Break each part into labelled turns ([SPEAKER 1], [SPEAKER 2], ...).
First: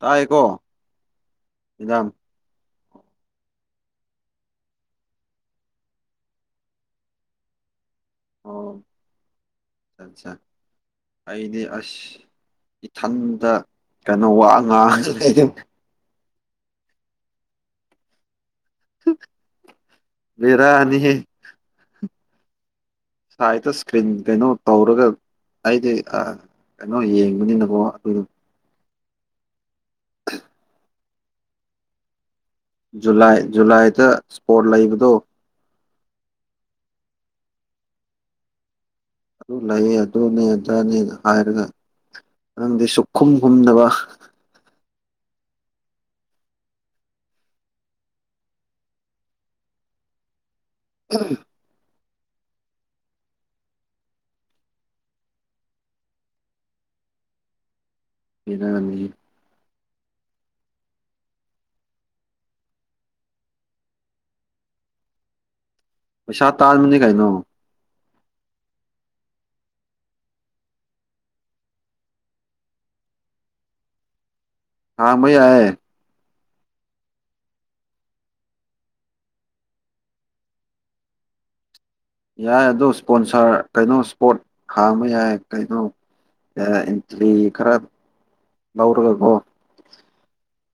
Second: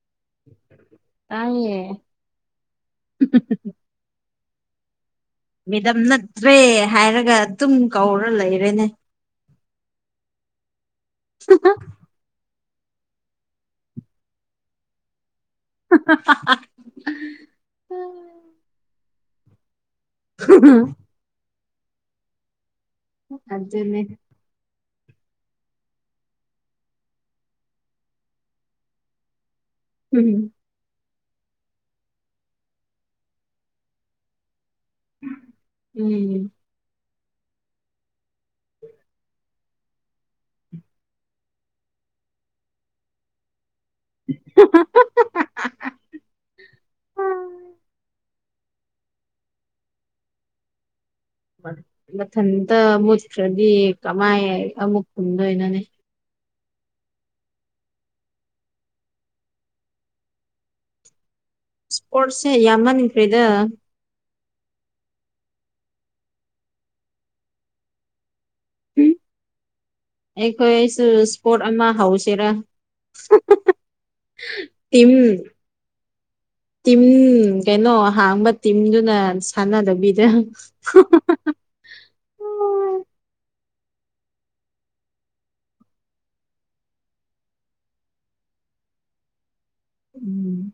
[SPEAKER 1] ꯇꯥꯏꯀꯣ
[SPEAKER 2] ꯇꯥꯏꯌꯦ
[SPEAKER 1] ꯏꯖꯝ
[SPEAKER 2] [inaudible] ꯃꯦꯗꯝ ꯅꯠꯇ꯭ꯔꯦ ꯍꯥꯏꯔꯒ ꯑꯗꯨꯝ ꯀꯧꯔ
[SPEAKER 1] ꯑꯣ
[SPEAKER 2] ꯂꯩꯔꯦꯅꯦ
[SPEAKER 1] ꯑꯠꯆꯥ ꯑꯠꯆꯥ ꯑꯩꯗꯤ ꯑꯁ ꯏꯊꯟꯗ ꯀꯩꯅꯣ ꯋꯥ ꯑ ꯉꯥꯡ
[SPEAKER 2] ꯎꯝ
[SPEAKER 1] ꯕꯤꯔꯅꯤ ꯥꯏ ꯇꯣ
[SPEAKER 2] ꯑꯗꯨꯅꯦ
[SPEAKER 1] ꯁꯀ꯭ꯔꯤꯟꯒꯩꯅꯣ ꯇꯧꯔꯒ ꯑꯩꯗꯤ ꯀꯩꯅꯣ ꯌꯦꯡꯕꯅꯤꯅꯀꯣ ꯑꯗꯨꯗ
[SPEAKER 2] ꯎꯝ
[SPEAKER 1] ꯖꯨꯂꯥꯏ ꯖꯨꯂꯥꯏꯗ ꯏꯁꯄꯣꯔꯠ ꯂꯩꯕꯗꯣ
[SPEAKER 2] ꯎꯝ [inaudible]
[SPEAKER 1] ꯑꯗꯨ ꯂꯩꯌꯦ ꯑꯗꯨꯅꯤ ꯑꯗꯨꯅꯦ ꯍꯥꯏꯔꯒ ꯅꯪꯗꯤ ꯁꯨꯛꯈꯨꯝ ꯈꯨꯝꯅꯕ
[SPEAKER 2] ꯎꯝ
[SPEAKER 1] ꯎ
[SPEAKER 2] ꯃꯊꯟꯇ ꯃꯨꯠꯈ꯭ꯔꯗꯤ ꯀꯃꯥꯏ ꯑꯃꯨꯛ ꯈꯨꯝꯗꯣꯏꯅꯣꯅꯦ
[SPEAKER 1] ꯀꯗ ꯀꯅꯤ
[SPEAKER 2] ꯏꯁ꯭ꯄꯣꯔꯠꯁꯁꯦ ꯌꯥꯝꯃꯟꯈ꯭ꯦꯗ
[SPEAKER 1] ꯄꯩꯁꯥ ꯇꯥꯖ ꯃꯅꯤ ꯀꯥꯏꯅ [inaudible]
[SPEAKER 2] ꯑꯩꯈꯣꯏꯁꯨ ꯏꯁꯄꯣꯠ ꯑꯃ ꯍꯧꯁꯤꯔꯥ ꯇꯤꯝ
[SPEAKER 1] ꯍꯥꯥ ꯃꯩ ꯍꯥꯏ
[SPEAKER 2] ꯇꯤꯝ ꯀꯩꯅꯣ ꯍꯥꯡꯕ ꯇꯤꯝꯗꯨꯅ ꯁꯥꯟꯅꯗꯕꯤꯗ [inaudible]
[SPEAKER 1] ꯌꯥꯏ ꯑꯗꯣ ꯏꯁꯄꯣꯟꯁꯥꯔ ꯀꯩꯅꯣ ꯏꯁꯄꯣꯠ ꯈꯥꯡꯕ ꯌꯥꯏ ꯀꯩꯅꯣ ꯏꯟꯇ꯭ꯔꯤ ꯈꯔ ꯂꯧꯔꯒꯕꯣ
[SPEAKER 2] ꯎꯝ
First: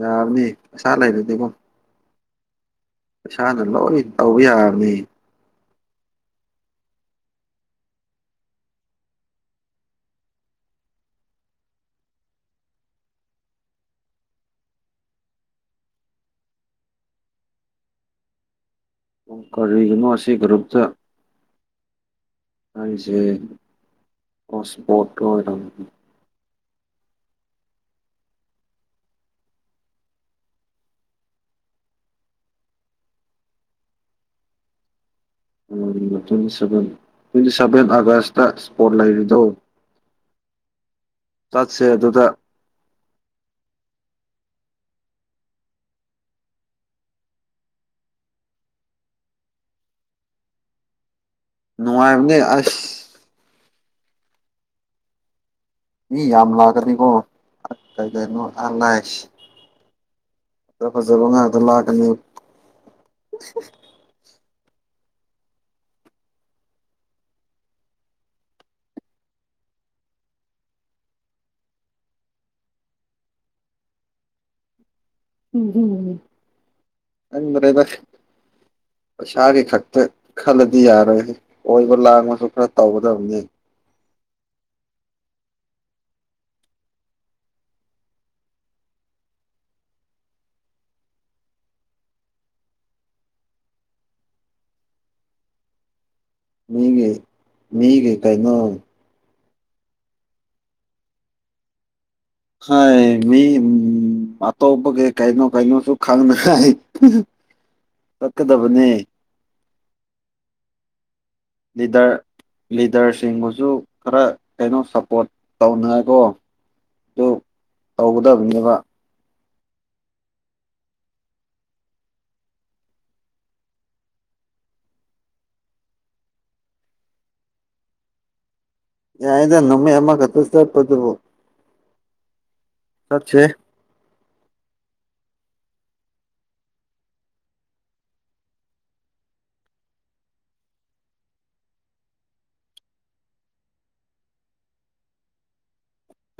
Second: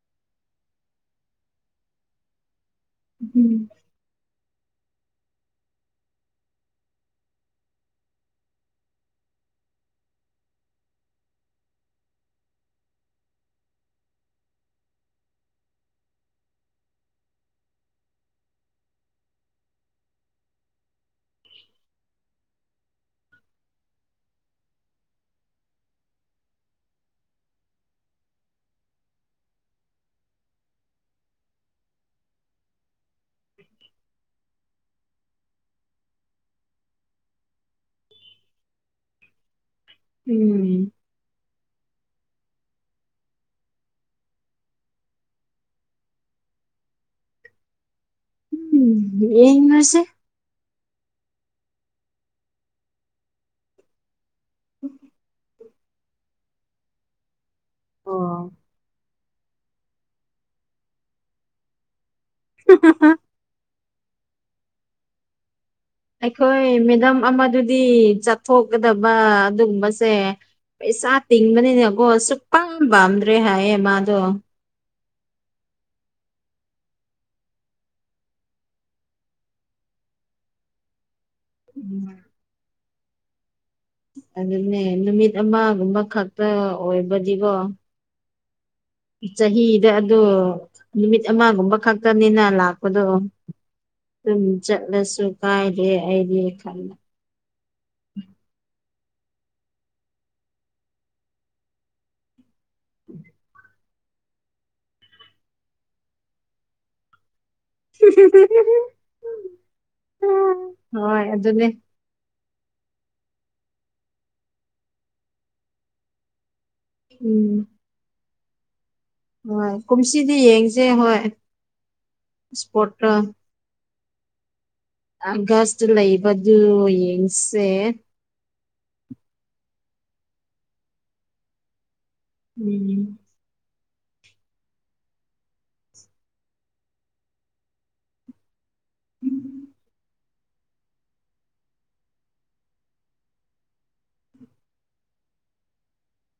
[SPEAKER 1] ꯌꯥꯅꯤ ꯑꯁꯥ ꯂꯩꯔꯗꯤꯀꯣ ꯏꯁꯩꯁꯥꯅ
[SPEAKER 2] ꯎꯝ
[SPEAKER 1] ꯂꯣꯏꯅ ꯇꯧꯕ ꯌꯥꯔꯅꯤ ꯀꯔꯤꯒꯤꯅꯣ ꯑꯁꯤ ꯒ꯭ꯔꯨꯞꯇ
[SPEAKER 2] [inaudible]
[SPEAKER 1] ꯑꯟꯖꯦ ꯀꯣꯁꯕꯣꯔꯇ ꯑꯣꯏꯔꯝ
[SPEAKER 2] ꯎ
[SPEAKER 1] ꯇ꯭ꯋꯦꯟꯚꯦꯟ ꯇ꯭ꯋꯦꯟꯇꯤ ꯁꯚꯦꯟ ꯑꯥꯒꯁꯇ ꯏꯁꯄꯣꯔꯠ ꯂꯩꯔꯤꯗꯣ
[SPEAKER 2] ꯎꯝ
[SPEAKER 1] ꯆꯠꯁꯦ ꯑꯗꯨꯗ
[SPEAKER 2] ꯎꯝ ꯌꯅꯤꯚꯔꯁꯤ
[SPEAKER 1] ꯅꯅꯨꯡꯉꯥꯏꯅꯦ ꯑꯁ ꯃꯤ ꯌꯥꯝ ꯂꯥꯛꯀꯅꯤꯉꯣ ꯀꯩ ꯀꯩꯅꯣ
[SPEAKER 2] ꯑꯣ
[SPEAKER 1] ꯑ ꯂꯥꯏꯁ ꯐꯖ ꯐꯖꯕ ꯉꯥꯏꯗ ꯂꯥꯛꯀꯅꯤ
[SPEAKER 2] ꯍ ꯍ
[SPEAKER 1] ꯀ
[SPEAKER 2] ꯑꯩꯈꯣꯏ ꯃꯦꯗꯝ ꯑꯃꯗꯨꯗꯤ ꯆꯠꯊꯣꯛꯀꯗꯕ ꯑꯗꯨꯒꯨꯝꯕꯁꯦ ꯄꯩꯁꯥ ꯇꯤꯡꯕꯅꯤꯅꯀꯣ ꯑꯁꯨꯨꯛꯄꯪ ꯄꯥꯝꯗ꯭ꯔꯦ ꯍꯥꯏꯌꯦ ꯃꯥꯗꯣ
[SPEAKER 1] ꯑ ꯃꯔꯔꯦꯗ ꯁꯥꯔ ꯈꯛꯇꯛꯇ ꯈꯜꯗꯤ ꯌꯥꯔꯦ ꯑꯣꯏꯕ
[SPEAKER 2] ꯎꯝ
[SPEAKER 1] ꯂꯥꯡꯕꯁꯨ ꯈꯔ ꯇꯧꯒꯗꯕꯅꯤ
[SPEAKER 2] ꯑꯗꯨꯅꯦ ꯅꯨꯃꯤꯠ ꯑꯃꯒꯨꯝꯕ ꯈꯛꯇ ꯑꯣꯏꯕꯗꯤꯀꯣ ꯆꯍꯤꯗ ꯑ ꯅꯨꯃꯤꯠ ꯑꯃꯒꯨꯝꯕ ꯈꯛꯇꯅꯤꯅ ꯂꯥꯛꯄꯗꯣ ꯑꯗꯨꯝ ꯆꯠꯂꯁꯨ ꯀꯥꯏꯔꯦ ꯑꯩꯗꯤ ꯈꯜꯂꯦ
[SPEAKER 1] ꯃꯤꯒ ꯃꯤꯒ ꯀꯩꯅꯣ ꯍ ꯃꯤ ꯑꯇꯄꯒꯦ ꯀꯥꯏꯅꯣ ꯀꯥꯏꯅꯣ ꯁꯁꯨ ꯈꯥꯡꯅꯥꯏ
[SPEAKER 2] ꯍꯣꯏ ꯑꯗꯨꯅꯦ
[SPEAKER 1] ꯂꯤꯗꯔ ꯂꯤꯗꯔꯁꯤꯡꯕꯨꯁꯨ ꯈꯔ ꯀꯩꯅꯣ ꯁꯞꯄꯣꯔꯠ ꯇꯧꯅꯀꯣ
[SPEAKER 2] ꯎꯝ
[SPEAKER 1] ꯕꯅꯤꯕ
[SPEAKER 2] ꯍꯣꯏ ꯀꯨꯝꯁꯤꯗꯤ ꯌꯦꯡꯁꯦ ꯍꯣꯏ ꯏꯁꯄꯣꯇꯥ ꯑꯒꯁꯇ ꯂꯩꯕꯗꯨ ꯌꯦꯡꯁꯦ
[SPEAKER 1] ꯌꯥꯏꯗ ꯅꯃꯤꯃꯦ ꯑꯃꯛ ꯍꯇꯁ ꯄꯗꯨꯕꯣ
[SPEAKER 2] ꯎꯝ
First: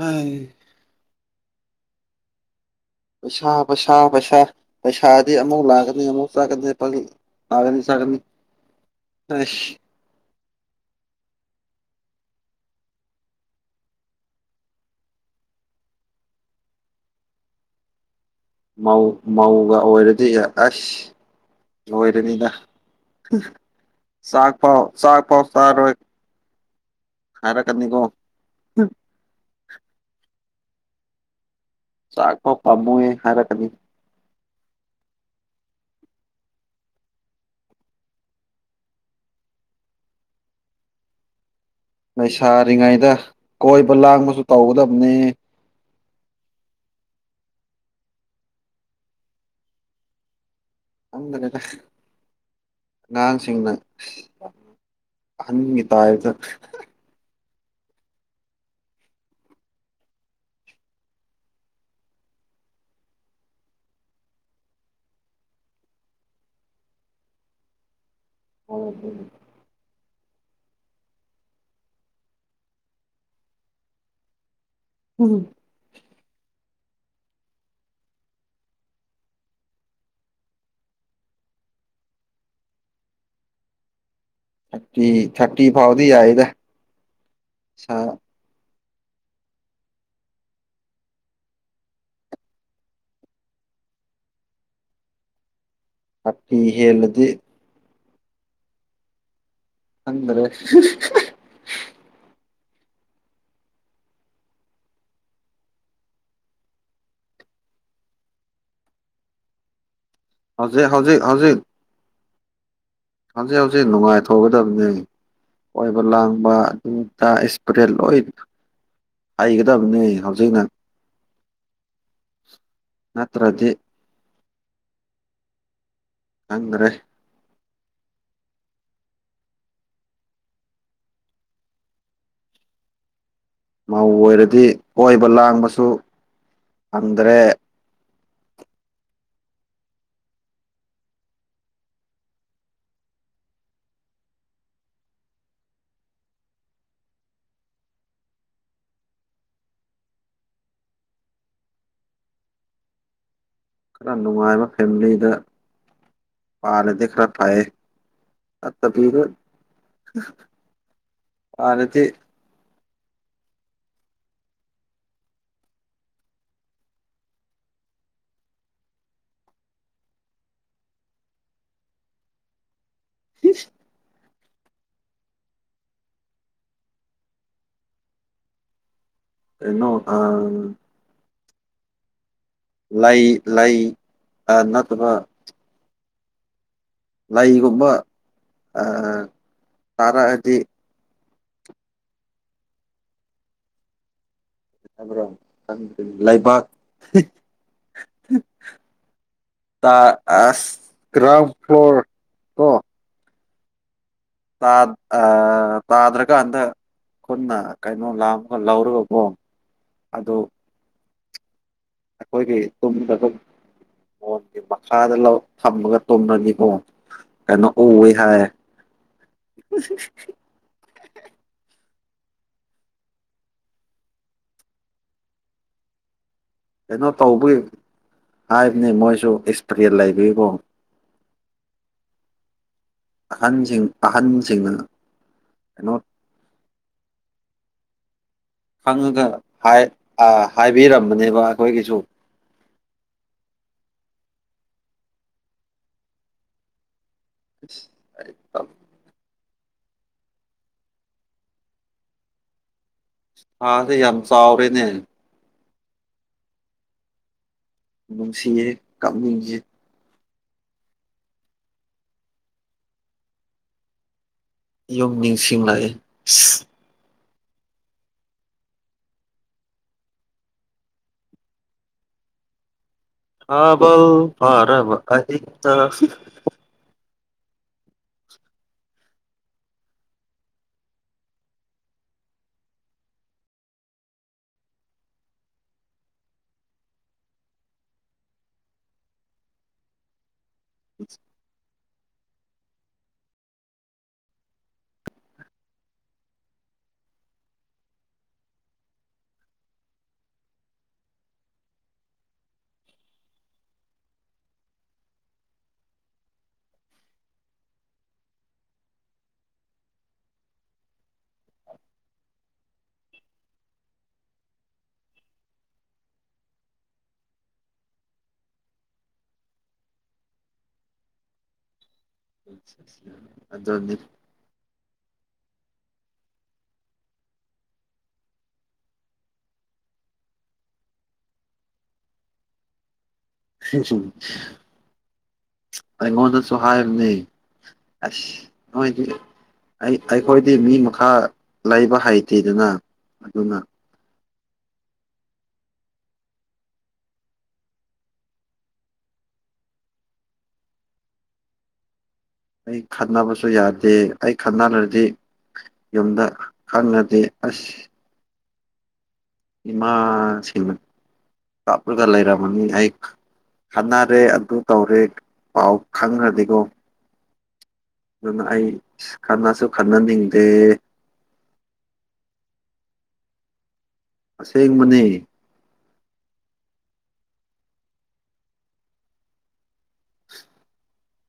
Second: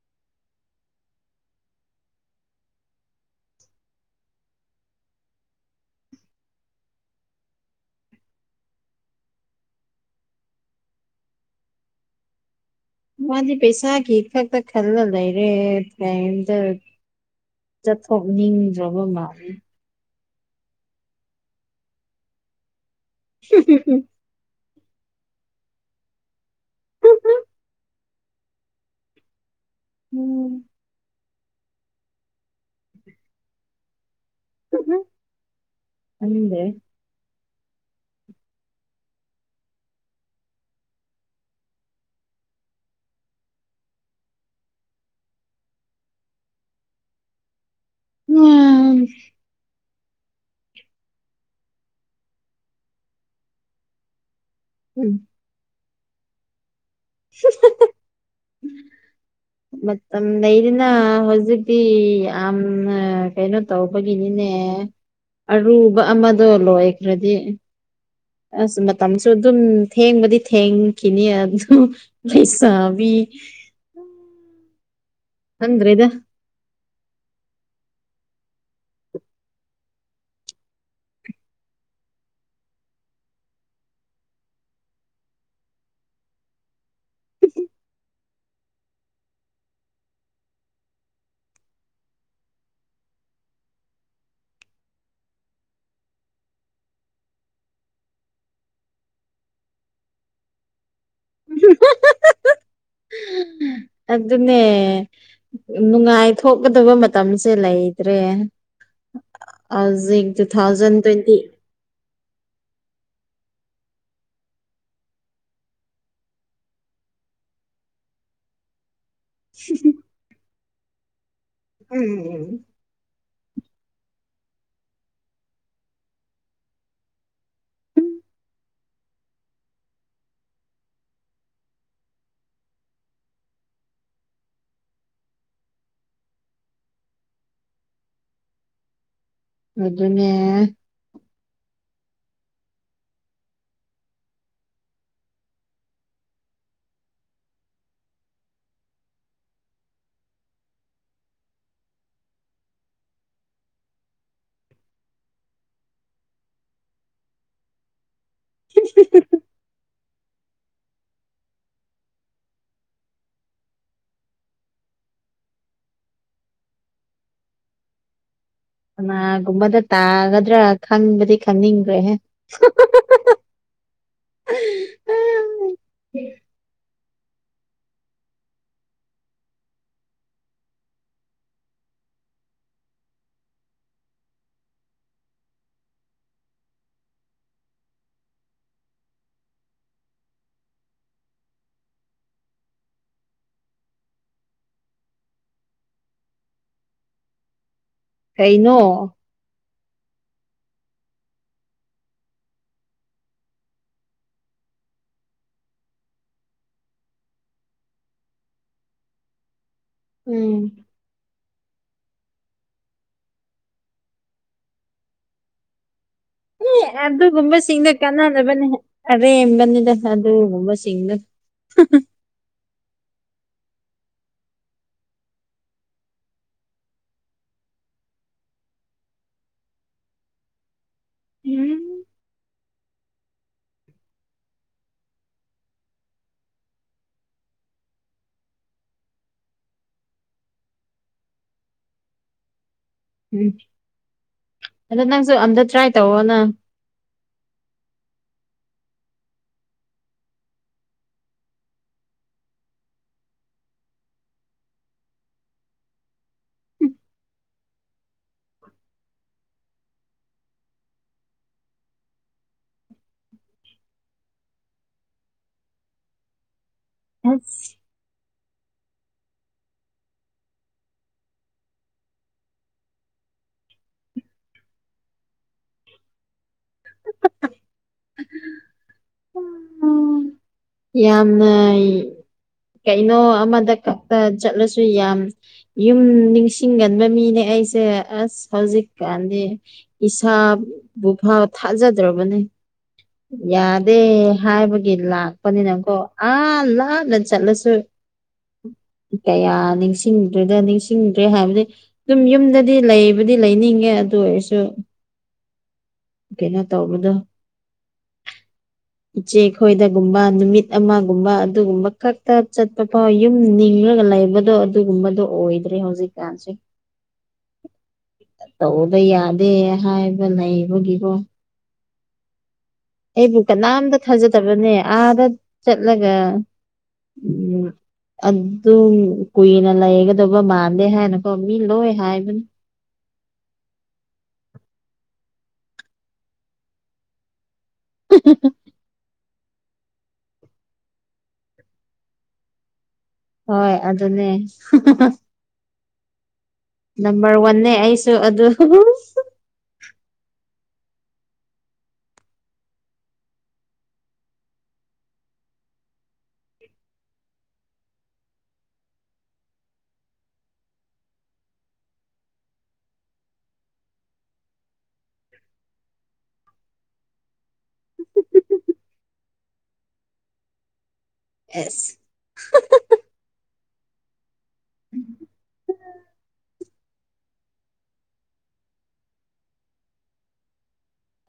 [SPEAKER 1] ꯍꯥꯏ ꯄꯩꯁꯥ ꯄꯩꯁꯥ ꯄꯩꯁꯥ ꯄꯩꯁꯥꯗꯤ ꯑꯃꯨꯛ ꯂꯥꯛꯀꯅꯤ ꯑꯃꯨꯧꯛ ꯆꯥꯒꯅꯤ ꯑꯒꯅꯤꯒꯅꯤ
[SPEAKER 2] ꯃꯥꯗꯤ ꯄꯩꯁꯥꯒꯤ ꯐꯛꯇꯛꯇ ꯈꯜꯂ ꯂꯩꯔꯦ ꯐꯗ ꯆꯠ
[SPEAKER 1] ꯃꯥꯎ ꯃꯥꯎꯒ ꯑꯣꯏ ꯁꯤ ꯑꯁ ꯂꯣꯏꯔꯅꯤꯅ ꯆꯥꯛ ꯄꯥꯎ ꯆꯥꯛ ꯄꯥꯎ ꯆꯥꯔꯣꯏ ꯍꯥꯏꯔ ꯀꯅꯤꯀꯣ
[SPEAKER 2] ꯎ
[SPEAKER 1] ꯆꯈꯣ ꯐꯃꯨꯦ ꯍꯥꯏꯔ ꯀꯅꯤ
[SPEAKER 2] ꯜꯦ
[SPEAKER 1] ꯂꯩꯁꯥꯔꯤꯉꯩꯗ ꯀꯣꯏꯕ ꯂꯥꯡꯕꯁꯨ ꯇꯧꯒꯗꯕꯅꯤ
[SPEAKER 2] ꯎꯝ
[SPEAKER 1] ꯑꯗꯅꯤꯗ ꯑꯉꯥꯡꯁꯤꯡꯅ ꯑ ꯇ ꯍꯥꯏꯗ
[SPEAKER 2] ꯃꯇꯝ ꯂꯩꯗꯅ ꯍꯧꯖꯤꯛꯇꯤ ꯌꯥꯝ ꯀꯩꯅꯣ ꯇꯧꯕꯒꯤꯅꯤꯅꯦ ꯑꯔꯨꯕ ꯑꯃꯗꯣ ꯂꯣꯏꯈ꯭ꯔꯗꯤ ꯑꯁ ꯃ ꯃꯇꯝꯝꯁꯨ ꯑꯗꯨ ꯊꯦꯡꯕꯗꯤ ꯊꯦꯡꯈꯤꯅꯤ ꯑꯗꯨꯝ ꯂꯩꯩꯁꯥꯕꯤ
[SPEAKER 1] ꯊꯥꯔꯇꯤ
[SPEAKER 2] ꯍꯗ꯭ꯔꯦ ꯏꯗ
[SPEAKER 1] ꯊꯇ ꯊꯔꯇꯤ ꯐꯥꯎꯗꯤ ꯌꯥꯏꯗ ꯑꯄꯤꯤ ꯍꯂꯨꯗꯤ ꯍꯗ꯭ꯔꯦ
[SPEAKER 2] [unintelligible]
[SPEAKER 1] [unintelligible]
[SPEAKER 2] ꯑꯗꯨꯅꯦ ꯅꯨꯡꯉꯥꯏꯊꯣꯛꯀꯗꯕ ꯃꯇꯝꯁꯦ ꯂꯩꯇ꯭ꯔꯦ ꯑ ꯇꯨ
[SPEAKER 1] ꯍꯧꯖꯤꯛ
[SPEAKER 2] ꯊꯥꯎꯖꯟ
[SPEAKER 1] ꯍꯧꯖꯤꯛ
[SPEAKER 2] ꯇ꯭ꯋꯦꯟꯇꯤ
[SPEAKER 1] ꯍꯧꯖꯤꯛ ꯍꯧꯖꯤꯛ ꯍꯧꯖꯤꯛ ꯅꯨꯡꯉꯥꯏꯊꯣꯛꯒꯗꯕꯅꯤ ꯑꯣꯏꯕ ꯂꯥꯡꯕ ꯑꯗꯨꯗ ꯏꯁꯄ꯭ꯔꯦ ꯂꯣꯏ ꯍꯩꯒꯗꯕꯅꯤ ꯍꯧꯖꯤꯛꯅ
[SPEAKER 2] ꯎꯝ ꯎꯝ
[SPEAKER 1] ꯅꯠꯇ꯭ꯔꯗꯤ ꯑꯗ꯭ꯔꯦ ꯃꯧ ꯑꯣꯏꯔꯗꯤ ꯀꯣꯏꯕ ꯂꯥꯡꯕꯁꯨ ꯐꯪꯗ꯭ꯔꯦ
[SPEAKER 2] ꯑꯗꯨ ꯑꯗꯨꯅꯦ
[SPEAKER 1] ꯈꯔ ꯅꯨꯡꯉꯥꯏꯕ ꯐꯦꯃꯤꯂꯤꯗ ꯄꯥꯂꯗ ꯈꯔ ꯐꯑ ꯑꯠꯇꯔ ꯑꯔꯗꯤ
[SPEAKER 2] ꯀꯅꯥꯒꯨꯝꯕꯗ ꯇꯥꯒꯗ꯭ꯔꯥ ꯈꯪꯕꯗꯤ ꯈꯪꯅꯤꯡꯗ꯭ꯔꯦꯍ
[SPEAKER 1] ꯎ
[SPEAKER 2] ꯎꯝ
[SPEAKER 1] ꯏꯟꯅꯣ ꯑ ꯂꯩ ꯂꯩ ꯑ ꯅꯠꯇꯕ ꯂꯩꯒꯨꯝꯕ ꯇꯥꯔꯛꯑꯗꯤ ꯭ꯔꯣ ꯂꯥꯏꯕꯥꯛ
[SPEAKER 2] ꯀꯩꯅꯣ
[SPEAKER 1] ꯇ ꯑ ꯒ꯭ꯔꯥꯎꯟ ꯐ꯭ꯂꯣꯔ ꯀꯣ ꯇꯥ ꯑ ꯇꯥꯗ꯭ꯔꯒ ꯑꯗ ꯈꯨꯅ ꯀꯩꯅꯣ ꯂꯥꯝꯃꯒ ꯂꯧꯔꯒꯀꯣ ꯑꯗꯨ
[SPEAKER 2] ꯎꯝ
[SPEAKER 1] ꯑꯩꯈꯣꯏꯒꯤ ꯇꯨꯝꯗ ꯑꯗꯨꯝ ꯃꯣꯟꯒꯤ ꯃꯈꯥꯗ ꯊꯝꯃꯒ ꯇꯨꯝꯂꯅꯤ
[SPEAKER 2] ꯑꯦ ꯑꯗꯨꯒꯨꯝꯕꯁꯤꯡꯗ ꯀꯥꯟꯅꯅꯕꯅꯤ ꯑꯔꯦꯝꯕꯅꯤꯅ ꯑꯗꯨꯒꯨꯝꯕꯁꯤꯡꯗ [unintelligible]
[SPEAKER 1] ꯀꯩꯅꯣ ꯇꯧꯕꯒꯤ ꯍꯥꯏꯕꯅꯤ ꯃꯣꯏꯁꯨ ꯑꯦꯛꯁꯄꯔꯤꯌꯦꯟ ꯂꯩꯕꯀꯣ
[SPEAKER 2] ꯎꯝ
[SPEAKER 1] ꯑꯍꯟꯁꯤꯡ ꯑꯍꯟꯁꯤꯡꯗꯨꯅ ꯀꯩꯅꯣ ꯈꯪꯉꯒ ꯍꯥꯏꯕꯤꯔꯝꯕꯅꯦꯕ ꯑꯩꯈꯣꯏꯒꯤꯁꯨ
[SPEAKER 2] ꯎꯝ ꯑꯗꯣ ꯅꯪꯁꯨ ꯑꯝꯇ ꯇ꯭ꯔꯥꯏ ꯇꯧꯑꯣꯣꯅ
[SPEAKER 1] ꯑꯦꯝ ꯑꯗꯤ ꯌꯥꯝ ꯆꯥꯎꯔꯦꯅꯦ ꯅꯨꯡꯁꯤꯌꯦ ꯀꯞꯅꯤꯡꯌꯦ ꯌꯨꯝ ꯅꯤꯡꯁꯤꯡꯂꯛꯑꯏ
[SPEAKER 2] ꯑꯁ
[SPEAKER 1] ꯀꯕꯜ ꯐꯔꯕ ꯑꯛꯇ
[SPEAKER 2] ꯌꯥꯝꯅ ꯀꯩꯅꯣ ꯑꯃꯗ ꯈꯛꯇ ꯆꯠꯂꯁꯨ ꯌꯥꯝ ꯌꯨꯝ ꯅꯤꯡꯁꯤꯡꯒꯟꯕ ꯃꯤꯅꯦ ꯑꯩꯁꯦ ꯑꯁ ꯍꯧꯖꯤꯛꯀꯥꯟꯗꯤ ꯏꯁꯥꯞ ꯕꯨꯐꯥ ꯊꯥꯖꯗ꯭ꯔꯕꯅꯦ ꯌꯥꯗꯦ ꯍꯥꯏꯕꯒꯤ ꯂꯥꯛ ꯄꯅꯤꯅꯀꯣ ꯑ ꯂ ꯅ ꯆꯠꯂꯁꯨ ꯀꯌꯥ ꯅꯤꯡꯁꯤꯡꯗ꯭ꯦꯗ ꯅꯤꯡꯁꯤꯡꯗ꯭ꯔꯦ ꯍꯥꯏꯕꯗꯤ ꯑꯗꯨꯝ ꯌꯨꯝꯗꯗꯤ ꯂꯩꯕꯗꯤ ꯂꯩꯅꯤꯡꯉꯦ ꯌꯥ ꯑꯗꯨ ꯑꯣꯏꯁꯨ
[SPEAKER 1] [inaudible]
[SPEAKER 2] ꯀꯩꯅꯣ ꯇꯧꯕꯗꯣ ꯏꯆꯦ ꯈꯣꯏꯗꯒꯨꯝꯕ ꯅꯨꯃꯤꯠ ꯑꯃꯒꯨꯝꯕ ꯑꯗꯨꯒꯨꯝꯕ ꯈꯛꯇ ꯆꯠꯄ ꯐꯥꯎ ꯌꯨꯝ ꯅꯤꯡꯉꯒ ꯂꯩꯕꯗꯣ ꯑꯗꯨꯒꯨꯝꯕꯗꯣ ꯍꯣꯏꯗ꯭ꯔꯤ ꯍꯧꯖꯤꯛ ꯀꯥꯟꯁꯤ
[SPEAKER 1] [inaudible]
[SPEAKER 2] ꯇꯧꯕꯗ ꯌꯥꯗꯦ ꯍꯥꯏꯕ ꯂꯩꯕꯒꯤꯀꯣ ꯑꯩꯕꯨ
[SPEAKER 1] ꯑꯗꯨꯅꯤ
[SPEAKER 2] ꯀꯅꯥꯝꯇ ꯊꯥꯖꯗꯕꯅꯦ ꯑꯥꯗ ꯆꯠꯂꯒ ꯎꯝ ꯑꯗꯨ ꯀꯨꯏꯅ ꯂꯩꯒꯗꯕ ꯃꯥꯟꯗꯦ ꯍꯥꯏꯅꯀꯣ ꯃꯤ ꯂꯣꯏ ꯍꯥꯏꯕꯅꯤ
[SPEAKER 1] ꯑꯩꯉꯣꯟꯗꯁꯨ ꯍꯥꯏꯕꯅꯤ ꯑ ꯅꯣꯏ ꯑꯩꯈꯣꯏꯗꯤ ꯃꯤ ꯃꯈꯥ ꯂꯩꯕ ꯍꯩꯇꯦꯗꯅ ꯑꯗꯨꯅ
[SPEAKER 2] ꯍꯣꯏ ꯑꯗꯨꯅꯦ ꯅꯝꯕꯔ ꯋꯥꯟꯅꯦ ꯑꯩꯁꯨ ꯑꯗꯨ
[SPEAKER 1] ꯑꯩ ꯈꯠꯅꯕꯁꯨ ꯌꯥꯗꯦ ꯑꯩ ꯈꯠꯅꯔꯗꯤ ꯌꯨꯝꯗ ꯈꯪꯅꯗꯦ ꯑꯁ ꯏꯃꯥꯁꯤꯅ ꯀꯥꯞꯂꯒ ꯂꯩꯔ ꯑꯃꯅꯤꯅꯤ ꯑꯩ ꯈꯟꯅꯔꯦ ꯑꯗꯨ ꯇꯧꯔꯦ ꯄꯥꯎ ꯈꯪꯈ꯭ꯔꯗꯤꯀꯣ ꯑꯗꯨꯅ ꯑꯩ ꯈꯟꯅꯁꯨ ꯈꯟꯅꯅꯤꯡꯗꯦ
[SPEAKER 2] ꯑꯦꯁ
[SPEAKER 1] ꯑꯁꯦꯡꯕꯅꯤ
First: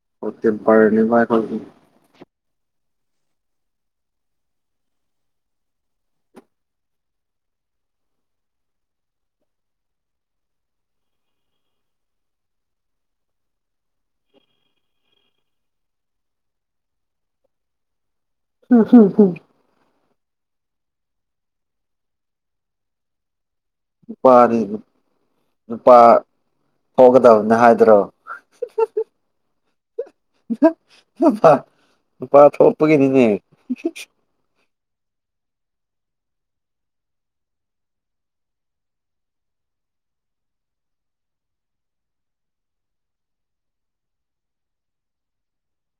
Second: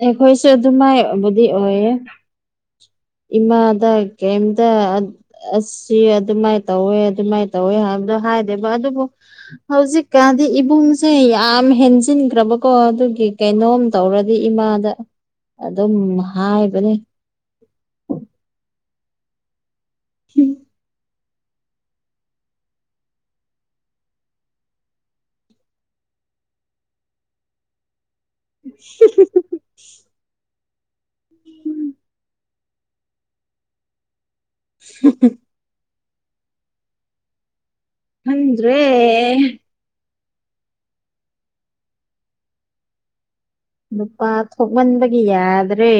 [SPEAKER 2] ꯑꯩꯈꯣꯏꯁꯨ
[SPEAKER 1] ꯀꯠꯇ ꯄꯔꯦꯅꯤꯚꯥꯏ
[SPEAKER 2] ꯑꯗꯨꯃꯥꯏꯕꯨꯗꯤ ꯑꯣꯏꯌꯦ ꯏꯃꯥꯗ ꯀꯩꯝꯇ ꯑꯁꯤ ꯑꯗꯨꯃꯥꯏꯅ ꯇꯧꯋꯦ ꯑꯗꯨꯃꯥꯏꯅ ꯇꯧꯋꯦ ꯍꯥꯏꯕꯗ ꯍꯥꯏꯗꯦꯕ ꯑꯗꯨꯕꯨ ꯍꯧꯖꯤꯛꯀꯥꯟꯗꯤ ꯏꯕꯨꯡꯁꯦ ꯌꯥꯝ ꯍꯦꯟꯖꯤꯟꯈ꯭ꯔꯕꯀꯣ ꯑꯗꯨ ꯀꯩꯅꯣꯝ ꯇꯧꯔ ꯗꯤ ꯏꯃꯥꯗ ꯑꯗꯨꯝ ꯍꯥꯏꯕꯅꯤ
[SPEAKER 1] ꯎꯝ ꯍꯝ ꯍꯝ
[SPEAKER 2] ꯍꯨꯝ
[SPEAKER 1] ꯅꯨꯄꯥꯗꯤ ꯅꯨꯄꯥ ꯐꯒꯗꯕꯅꯦ ꯍꯥꯏꯗ꯭ꯔꯣ
[SPEAKER 2] [inaudible]
[SPEAKER 1] ꯅꯨꯄꯥ ꯅꯨꯄꯥ ꯊꯣꯛꯂꯛꯄꯒꯤꯅꯤꯅꯦ
[SPEAKER 2] [inaudible] ꯑꯗ꯭ꯔꯦ ꯂꯄꯥ ꯊꯃꯟꯕꯒ ꯌꯥꯗ꯭ꯔꯦ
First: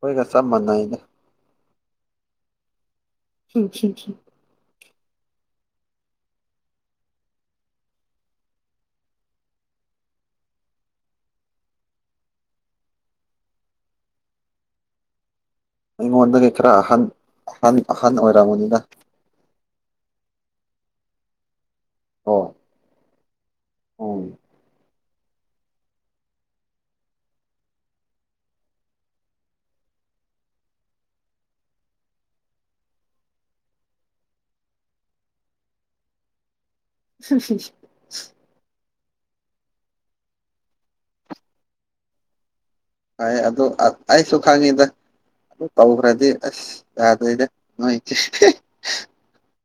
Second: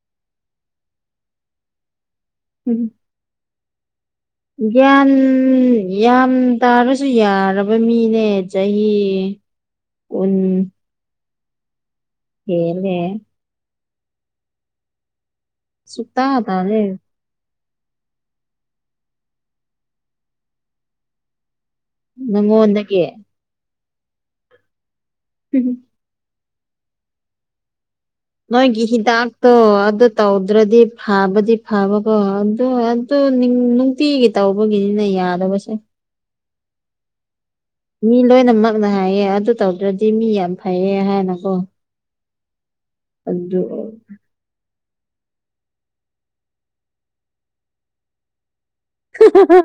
[SPEAKER 1] ꯍꯣꯏꯒ ꯁꯕ ꯃꯏꯒꯦ
[SPEAKER 2] ꯎꯝ
[SPEAKER 1] ꯎꯝ
[SPEAKER 2] ꯒ꯭ꯌꯥꯟ ꯌꯥꯝ ꯇꯥꯔꯁꯨ ꯌꯥꯔꯕ ꯃꯤꯅꯦ ꯆꯍꯤ ꯎꯝ ꯀꯦꯔꯅꯦ ꯁꯨꯛꯇꯥ
[SPEAKER 1] ꯑꯩꯉꯣꯟꯗꯒꯤꯩ ꯈꯔ
[SPEAKER 2] ꯇꯥꯗꯦ
[SPEAKER 1] ꯑꯍꯟ ꯑꯍꯟ ꯑꯍꯟ ꯑꯣꯏꯔꯝꯃꯅꯤꯅ
[SPEAKER 2] ꯅꯪꯉ ꯑꯣꯗꯒꯦ
[SPEAKER 1] ꯎ
[SPEAKER 2] ꯍꯝ ꯅꯣꯏꯒꯤ ꯍꯤꯗꯥꯛꯇꯣ ꯑꯗꯨ ꯇꯧꯗ꯭ꯔꯗꯤ ꯐꯕꯗꯤ ꯐꯕꯀꯣ ꯑꯗꯨ ꯑꯗꯨ ꯑꯗꯨ ꯅꯨꯡꯇꯤꯒꯤ ꯇꯧꯕꯒꯤꯅꯤꯅ ꯌꯥꯗꯕꯁꯦ
[SPEAKER 1] ꯍꯝ ꯍꯝ
[SPEAKER 2] ꯃꯤ ꯂꯣꯏꯅꯃꯛꯅ ꯍꯥꯏꯌꯦ ꯑꯗꯨ ꯇꯧꯗ꯭ꯔꯗꯤ ꯃꯤ ꯌꯥꯝ ꯐꯩꯌꯦ ꯍꯥꯏꯅꯀꯣ
[SPEAKER 1] ꯑ ꯑꯗꯨ ꯑꯩꯁꯨ ꯈꯪꯉꯤꯗ ꯑꯗꯨ ꯇꯧꯈ꯭ꯔꯗꯤ ꯑꯁ ꯌꯥꯗꯣꯏꯗ ꯅꯣꯏ ꯏ ꯆꯦ
[SPEAKER 2] ꯍꯥꯍꯥ